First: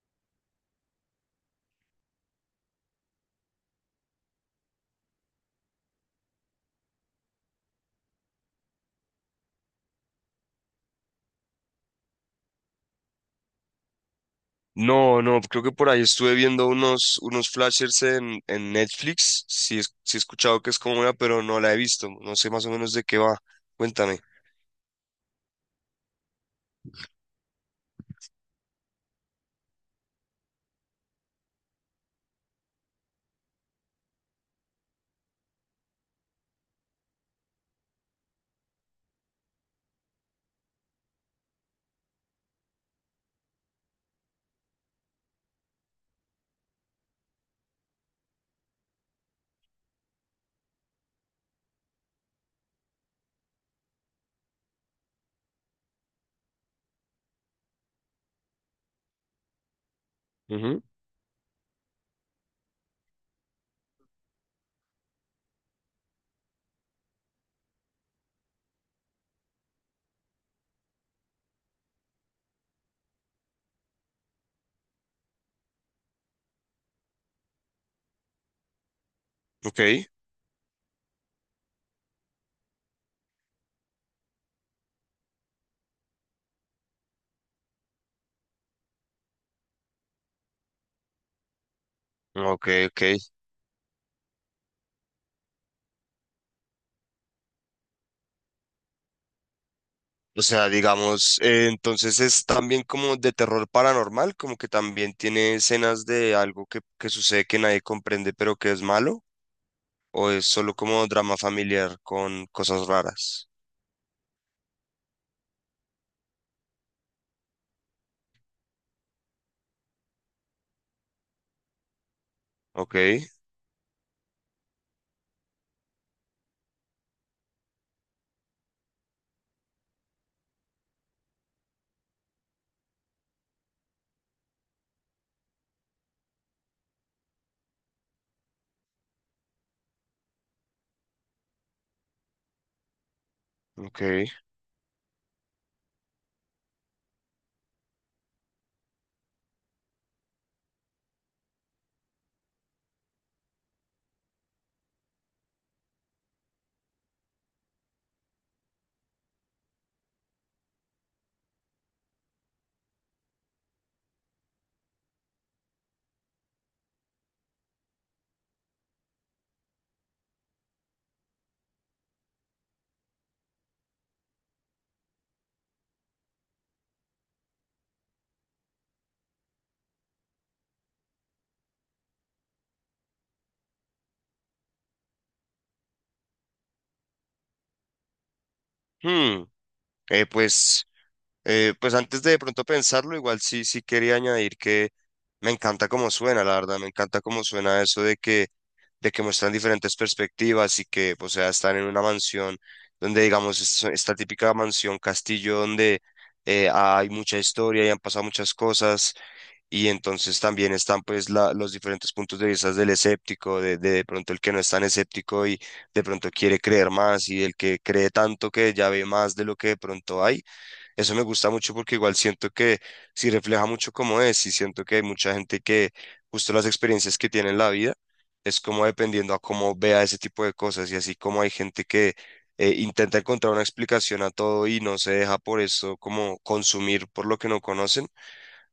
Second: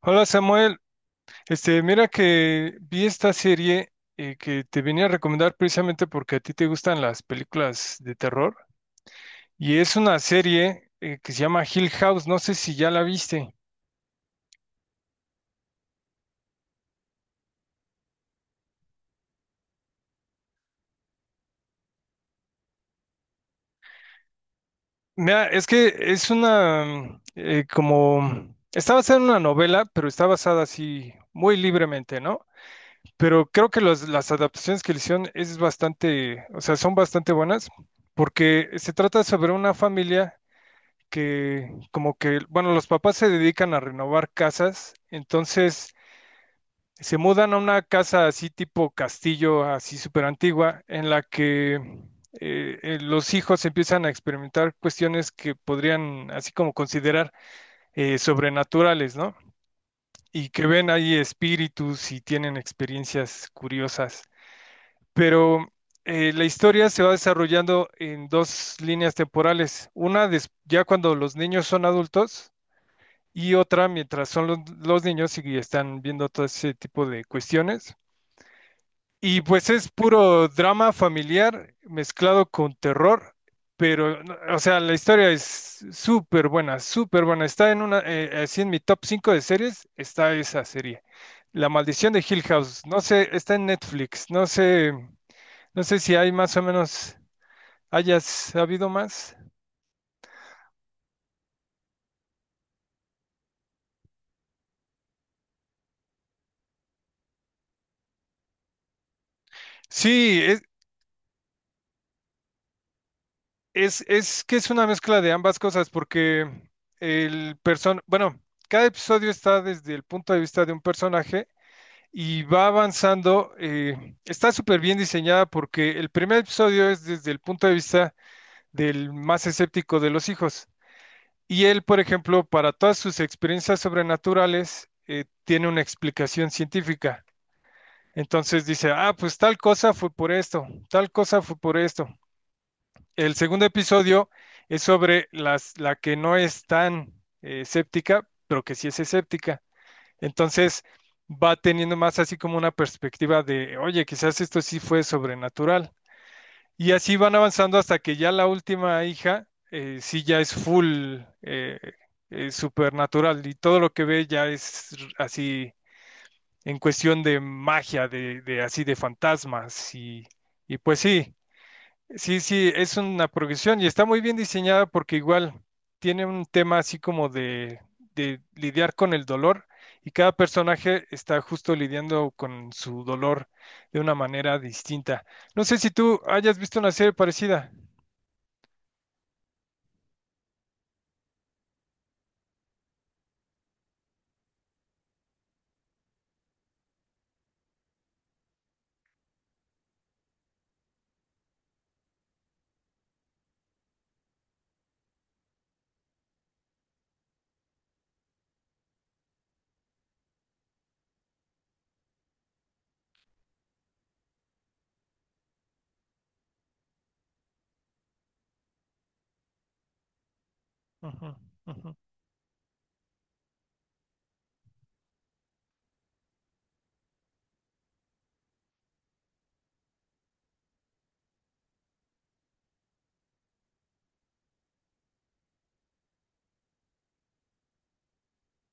Hola, Samuel. Mira que vi esta serie, que te venía a recomendar precisamente porque a ti te gustan las películas de terror. Y es una serie que se llama Hill House. No sé si ya la viste. No, no, creo que por ahí estuve viendo unos, unos flashers en Netflix. Sí, sí he escuchado que es como una, pero no la he visto. No sé más o menos de qué va. Cuéntame. Mira, es que es como está basada en una novela, pero está basada así muy libremente, ¿no? Pero creo que las adaptaciones que le hicieron es bastante, o sea, son bastante buenas, porque se trata sobre una familia que, como que, bueno, los papás se dedican a renovar casas. Entonces se mudan a una casa así tipo castillo, así súper antigua, en la que los hijos empiezan a experimentar cuestiones que podrían así como considerar sobrenaturales, ¿no? Y que Ujú. ven ahí espíritus y tienen experiencias curiosas. Pero la historia se va desarrollando en dos líneas temporales. Una, ya cuando los niños son adultos, y otra mientras son los niños y están viendo todo ese tipo de cuestiones. Y pues Ok, es puro drama familiar mezclado con terror, pero, no, o sea, la historia es súper buena, súper buena. Está en así en mi top 5 de series, está esa serie. La maldición de Hill ok, House, no ok. sé, está en Netflix, no sé, si hay más o menos, hayas habido más. O sea, digamos, entonces es también como de terror paranormal, como que también tiene escenas de algo que sucede que nadie comprende, pero que es malo, o es Sí. solo como drama familiar con cosas raras. Es que es una mezcla de ambas cosas, porque bueno, cada episodio está desde el punto de vista de un personaje y va Ok, avanzando. Está súper bien diseñada porque el primer episodio es desde el punto de vista del más escéptico de los hijos. Y él, por ejemplo, para todas sus experiencias sobrenaturales, tiene una explicación científica. Entonces dice, ah, pues tal cosa fue por esto, tal cosa fue por esto. El segundo ok. episodio es sobre la que no es tan séptica, pero que sí es escéptica. Entonces va teniendo más así como una perspectiva de, oye, quizás esto sí fue sobrenatural. Y así van avanzando hasta que ya la última hija sí ya es full supernatural, y todo lo que ve ya es así en cuestión de magia, de así de fantasmas. Y y pues sí. Sí, sí, es una progresión y está muy bien diseñada porque igual tiene un tema así como de lidiar con el dolor, y cada personaje está justo lidiando con su dolor de una manera distinta. No sé si tú hayas visto una serie parecida. Hmm, eh, pues. Pues antes de pronto pensarlo, igual sí, sí quería añadir que me encanta cómo suena, la verdad, me encanta cómo suena eso de que muestran diferentes perspectivas y que, o sea, están en una mansión donde, digamos, esta típica mansión castillo donde hay mucha historia y han pasado muchas cosas y entonces también están pues los diferentes puntos de vista del escéptico, de de pronto el que no es tan escéptico y de pronto quiere creer más y el que cree tanto que ya ve más de lo que de pronto hay. Eso me Ujú, gusta mucho ujú, porque igual siento que sí refleja mucho cómo es y siento que hay mucha gente que justo las experiencias que tiene en la vida es como dependiendo a cómo vea ese tipo de cosas y así como hay gente que intenta encontrar una explicación a todo y no se deja por eso como consumir por lo que no conocen,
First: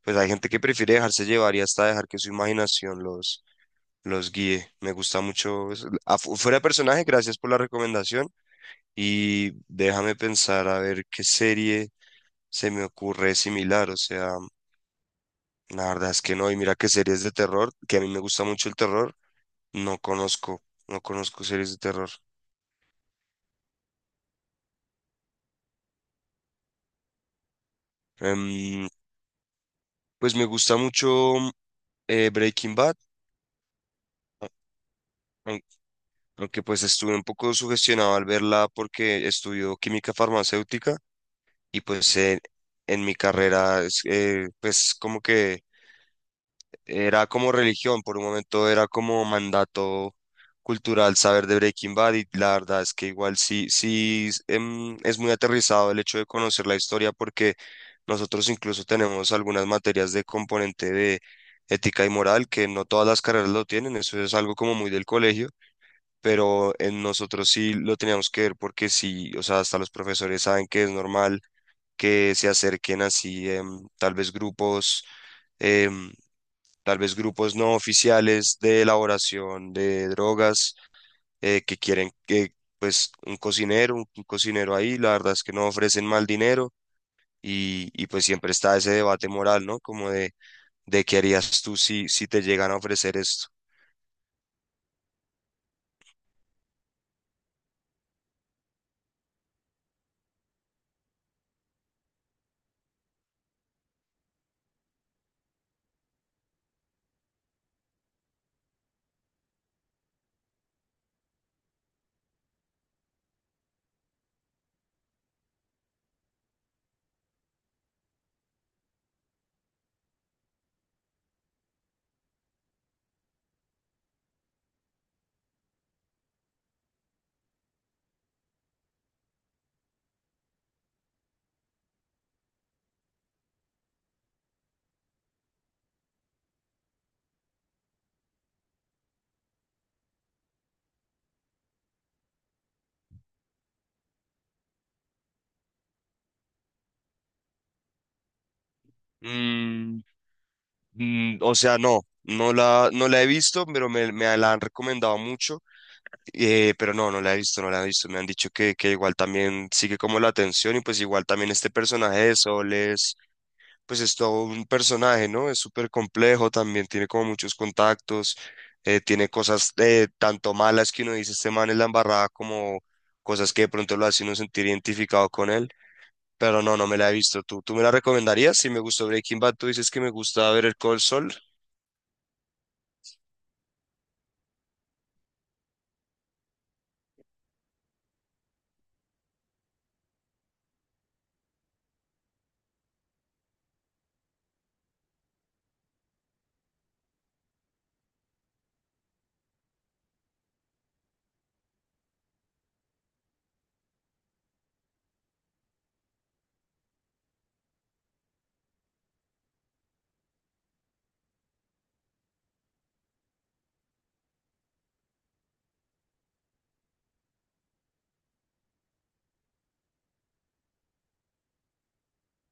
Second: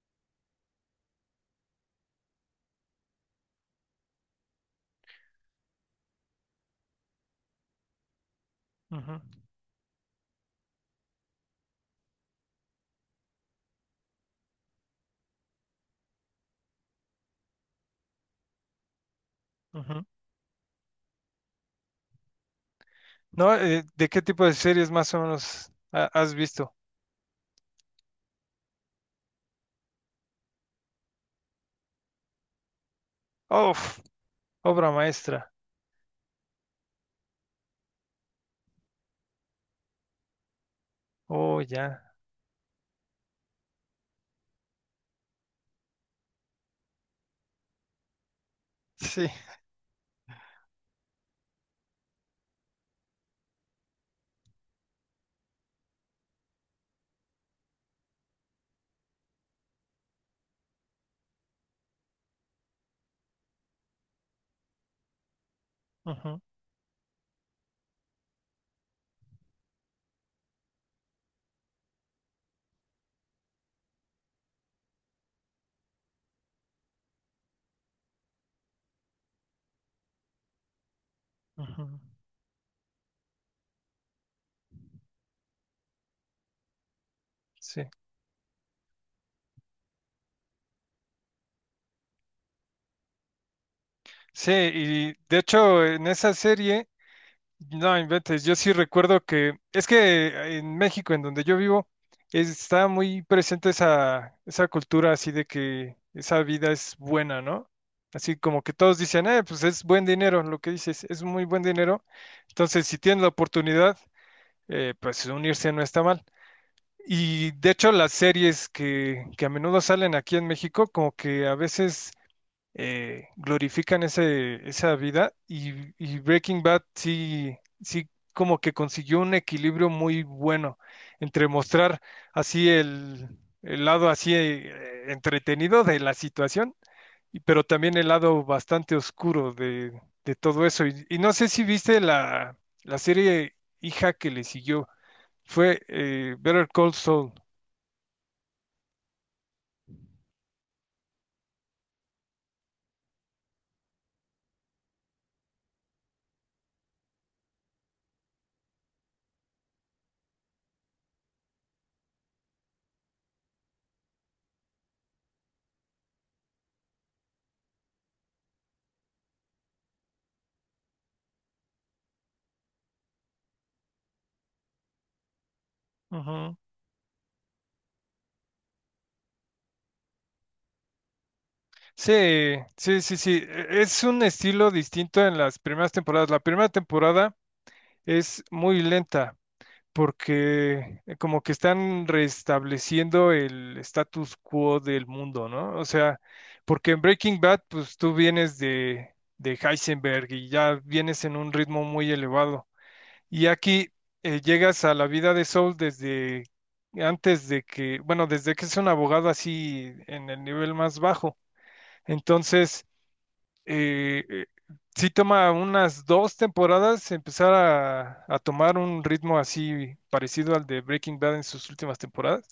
pues hay gente que prefiere dejarse llevar y hasta dejar que su imaginación los guíe. Me gusta mucho eso. Fuera de personaje, gracias por la recomendación ujú, y déjame pensar a ver qué serie se me ocurre similar, o sea, la verdad es que no, y mira que series de terror, que a mí me gusta mucho el terror, no ujú. conozco, no conozco series de terror. No, ¿de qué tipo de series más o menos has visto? Em, pues me gusta mucho Breaking Bad, Uf, a- obra maestra. aun- aunque pues estuve un poco sugestionado al verla porque estudió química farmacéutica Oh, y ya. pues en mi carrera es, pues como que era como religión, por un momento era como Sí. mandato cultural saber de Breaking Bad. Y la verdad es que igual sí, sí, es muy aterrizado el hecho de conocer la historia porque nosotros incluso tenemos algunas materias de componente de ética y moral que no todas las carreras lo tienen, eso es algo como muy del colegio, Ujú, pero en nosotros sí lo teníamos que ver porque sí, o sea, hasta los profesores saben que es normal que se acerquen así tal vez grupos. em, Tal vez grupos no oficiales de elaboración de drogas que ujú. quieren que pues un cocinero, un cocinero ahí, la verdad es que no ofrecen mal dinero Sí. Y pues siempre está ese debate moral, ¿no? Como de qué harías tú si, si te llegan a ofrecer esto. Sí, y de hecho en esa serie. No inventes, yo sí recuerdo que es que en México, en donde yo vivo, está muy presente esa, esa cultura así de que esa vida es buena, ¿no? Así como que todos dicen, pues es buen dinero, lo que dices, es muy buen dinero. Entonces, si tienen la oportunidad, pues unirse no está mal. Y de hecho, las series que a menudo salen aquí en México, como que a veces glorifican esa vida, y Breaking Bad sí, sí, como que consiguió un equilibrio muy bueno entre mostrar así el lado así entretenido de la situación, y pero también el lado bastante oscuro de todo eso. Y no sé si viste la serie hija que le siguió, fue Better Call Saul. Mm, mm, o sea, no, no la he visto, pero me la han recomendado mucho, pero no, no la he visto, no la he visto. Me han dicho que igual también sigue como la atención y pues igual también este personaje de Sol pues es todo un personaje, ¿no? Es súper complejo, también tiene como muchos contactos, tiene cosas tanto malas que uno dice, este man es la embarrada, como cosas que de pronto lo hacen uno sentir identificado con él, Ujú. pero no, no me la he visto. Tú me la recomendarías? Si me gustó Breaking Bad, tú dices que me gusta ver el Cold Soul, Sí, sí, sí, sí. Es un estilo distinto en las primeras temporadas. La primera temporada es muy lenta porque como que están restableciendo el status quo del mundo, ¿no? O sea, porque en Breaking Bad, pues tú vienes de Heisenberg y ya vienes en un ritmo muy elevado. Y aquí llegas a la vida de Saul desde antes de que, bueno, desde que es un abogado así en el nivel más bajo. Entonces eh, eh, sí toma unas dos temporadas empezar a tomar un ritmo así parecido al de Breaking Bad en sus últimas temporadas,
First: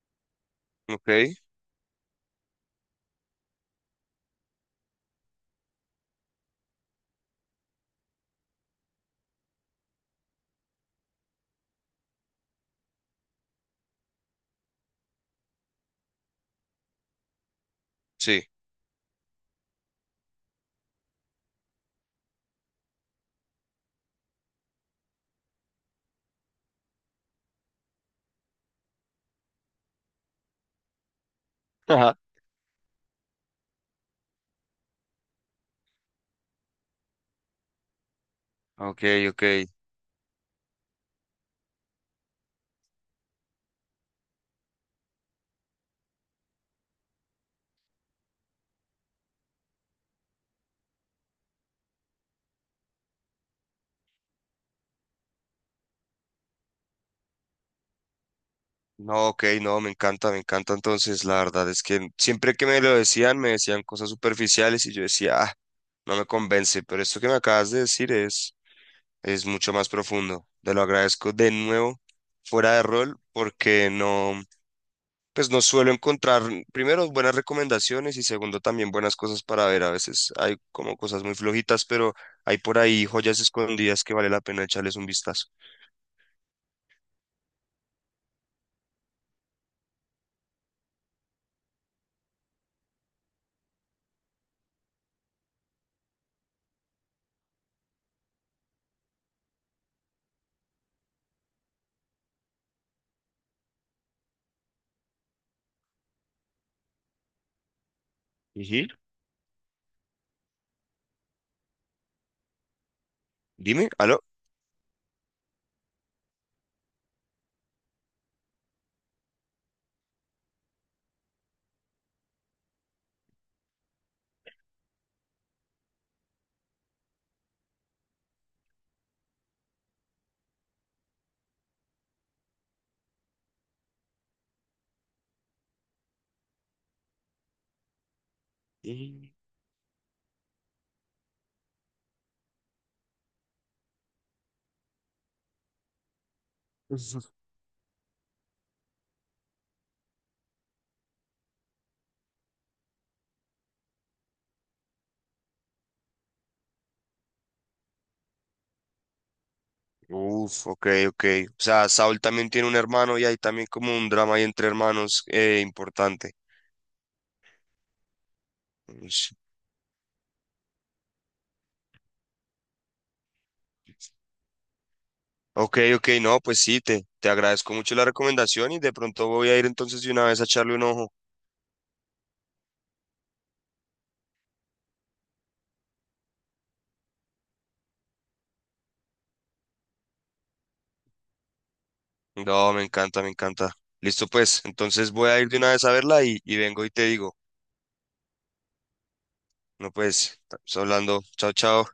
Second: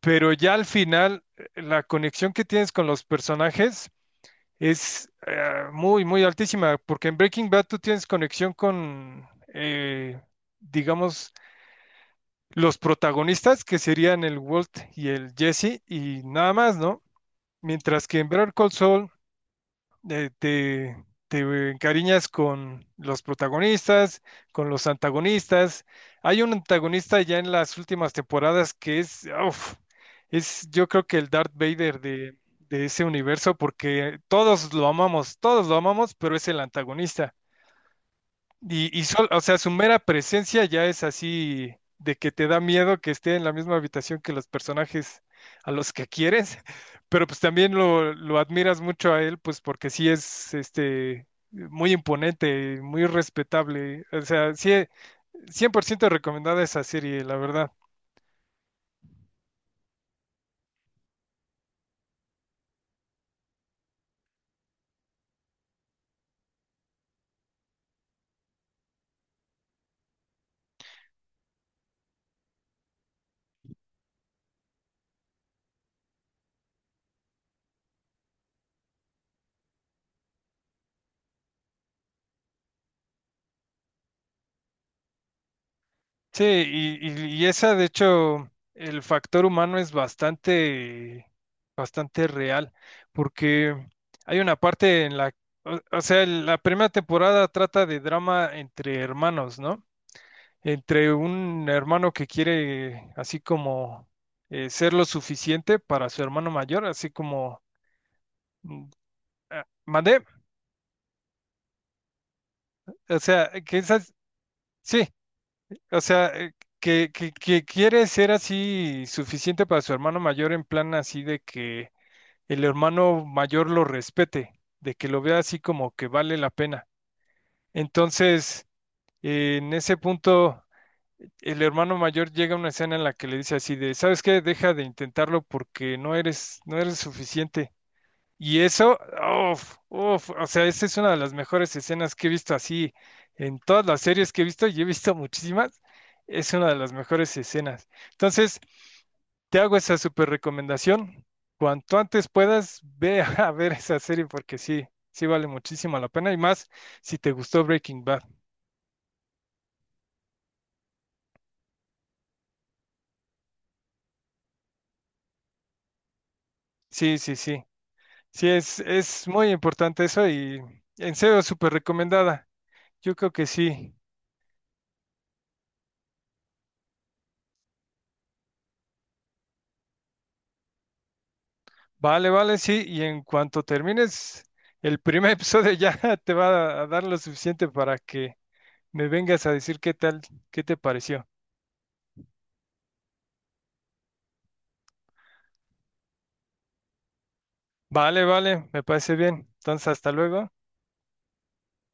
pero ya al ok, final la conexión que tienes con los personajes es muy, muy altísima, porque en Breaking Bad tú tienes conexión con, eh, digamos, los protagonistas, que serían el Walt y el Jesse, y nada más, ¿no? Mientras que en sí. Better Call Saul eh, te, te encariñas con los protagonistas, con los antagonistas. Hay un antagonista ya en las últimas temporadas que es, uf, es, yo creo, que el Darth Vader Ajá. de ese universo, porque todos lo amamos, pero es el antagonista. Y, Ok, y o sea, ok. su mera presencia ya es así, de que te da miedo que esté en la misma habitación que los personajes a los que quieres, pero pues también lo admiras mucho a él, pues porque sí es este muy imponente, muy respetable. O sea, sí, 100% recomendada esa serie, la verdad. No, ok, no, me encanta, me encanta. Entonces, la verdad es que siempre que me lo decían, me decían cosas superficiales y yo decía, ah, no me convence, pero esto que me acabas de decir es mucho más profundo. Te lo agradezco de nuevo, fuera de rol, porque no, pues no suelo encontrar, primero, buenas recomendaciones y segundo, también buenas cosas para ver. A veces hay como cosas muy flojitas, pero hay por ahí joyas escondidas que vale la pena echarles un vistazo. Sí, y esa, de hecho, el factor humano es bastante, bastante real, porque hay una parte o sea, la primera temporada trata de drama entre hermanos, ¿no? Entre un hermano que quiere así como ser lo suficiente para su hermano mayor, así como, Ujú. mm, ¿mandé? O sea, que Dime, esas, ¿aló? sí. O sea, que quiere ser así suficiente para su hermano mayor en plan así de que el hermano mayor lo respete, de que lo vea así como que vale la pena. Entonces, en ese punto, el hermano mayor llega a una escena en la que le dice así de, ¿sabes qué? Deja de intentarlo porque no eres, no eres suficiente. Y eso, Mm. uff, uff, o sea, esa es una de las mejores escenas que he visto así en todas las series que he visto, y he visto muchísimas, es una de las mejores escenas. Entonces, te hago esa súper recomendación. Cuanto antes puedas, ve a ver esa serie porque sí, sí vale muchísimo la pena, y más si te gustó Breaking Bad. Uf, ok, ok. O sea, Saul también tiene un hermano y hay también como un drama ahí entre hermanos importante. Sí, sí, sí. Sí, es muy importante eso y en serio, súper recomendada. Yo creo que sí. Ok, ok, no, pues sí, te agradezco mucho la recomendación y de pronto voy a ir entonces de una vez a echarle un ojo. Vale, vale, sí, y en cuanto termines el primer episodio ya te va a dar lo suficiente para que me vengas a decir qué tal, qué te pareció. No, me encanta, me encanta. Listo, pues, entonces voy a ir de una vez a verla y vengo y te digo. Vale, vale, me parece bien. Entonces, No, hasta pues, luego. estamos hablando. Chao, chao.